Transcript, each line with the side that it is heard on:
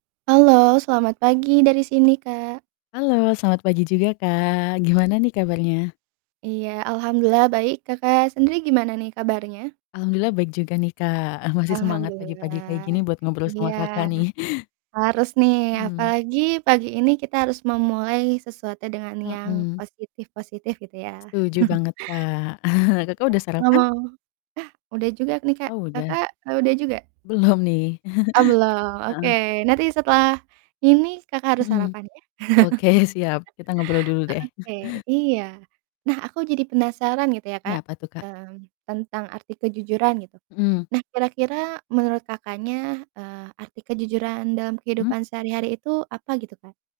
right: Halo, selamat pagi dari sini, Kak.
left: Halo, selamat pagi juga, Kak, gimana nih kabarnya?
right: Iya, alhamdulillah baik, Kakak sendiri gimana nih kabarnya?
left: Alhamdulillah baik juga nih, Kak, masih semangat pagi-pagi kayak
right: Alhamdulillah.
left: gini buat ngobrol
right: Iya,
left: sama Kakak nih.
right: harus nih,
left: Mmm.
right: apalagi pagi ini kita harus memulai sesuatu dengan yang
left: Mhm.
right: positif-positif gitu ya.
left: Setuju banget, Kak. Kakak
right: Iya,
left: udah sarapan?
right: ngomo ah, udah juga nih, Kak,
left: Oh, udah.
right: Kakak, eee, udah juga?
left: Belum nih.
right: Oh, belum, oke,
left: Heeh.
right: nanti setelah ini Kakak harus
left: Mhm.
right: sarapan ya.
left: Oke, siap, kita ngobrol dulu deh.
right: Oke, iya. Nah, aku jadi penasaran gitu ya, Kak,
left: Kenapa tuh, Kak?
right: mmm, tentang arti kejujuran gitu.
left: Mhm.
right: Nah, kira-kira menurut Kakaknya, eee, arti kejujuran dalam
left: Mmm?
right: kehidupan sehari-hari itu apa gitu, Kak?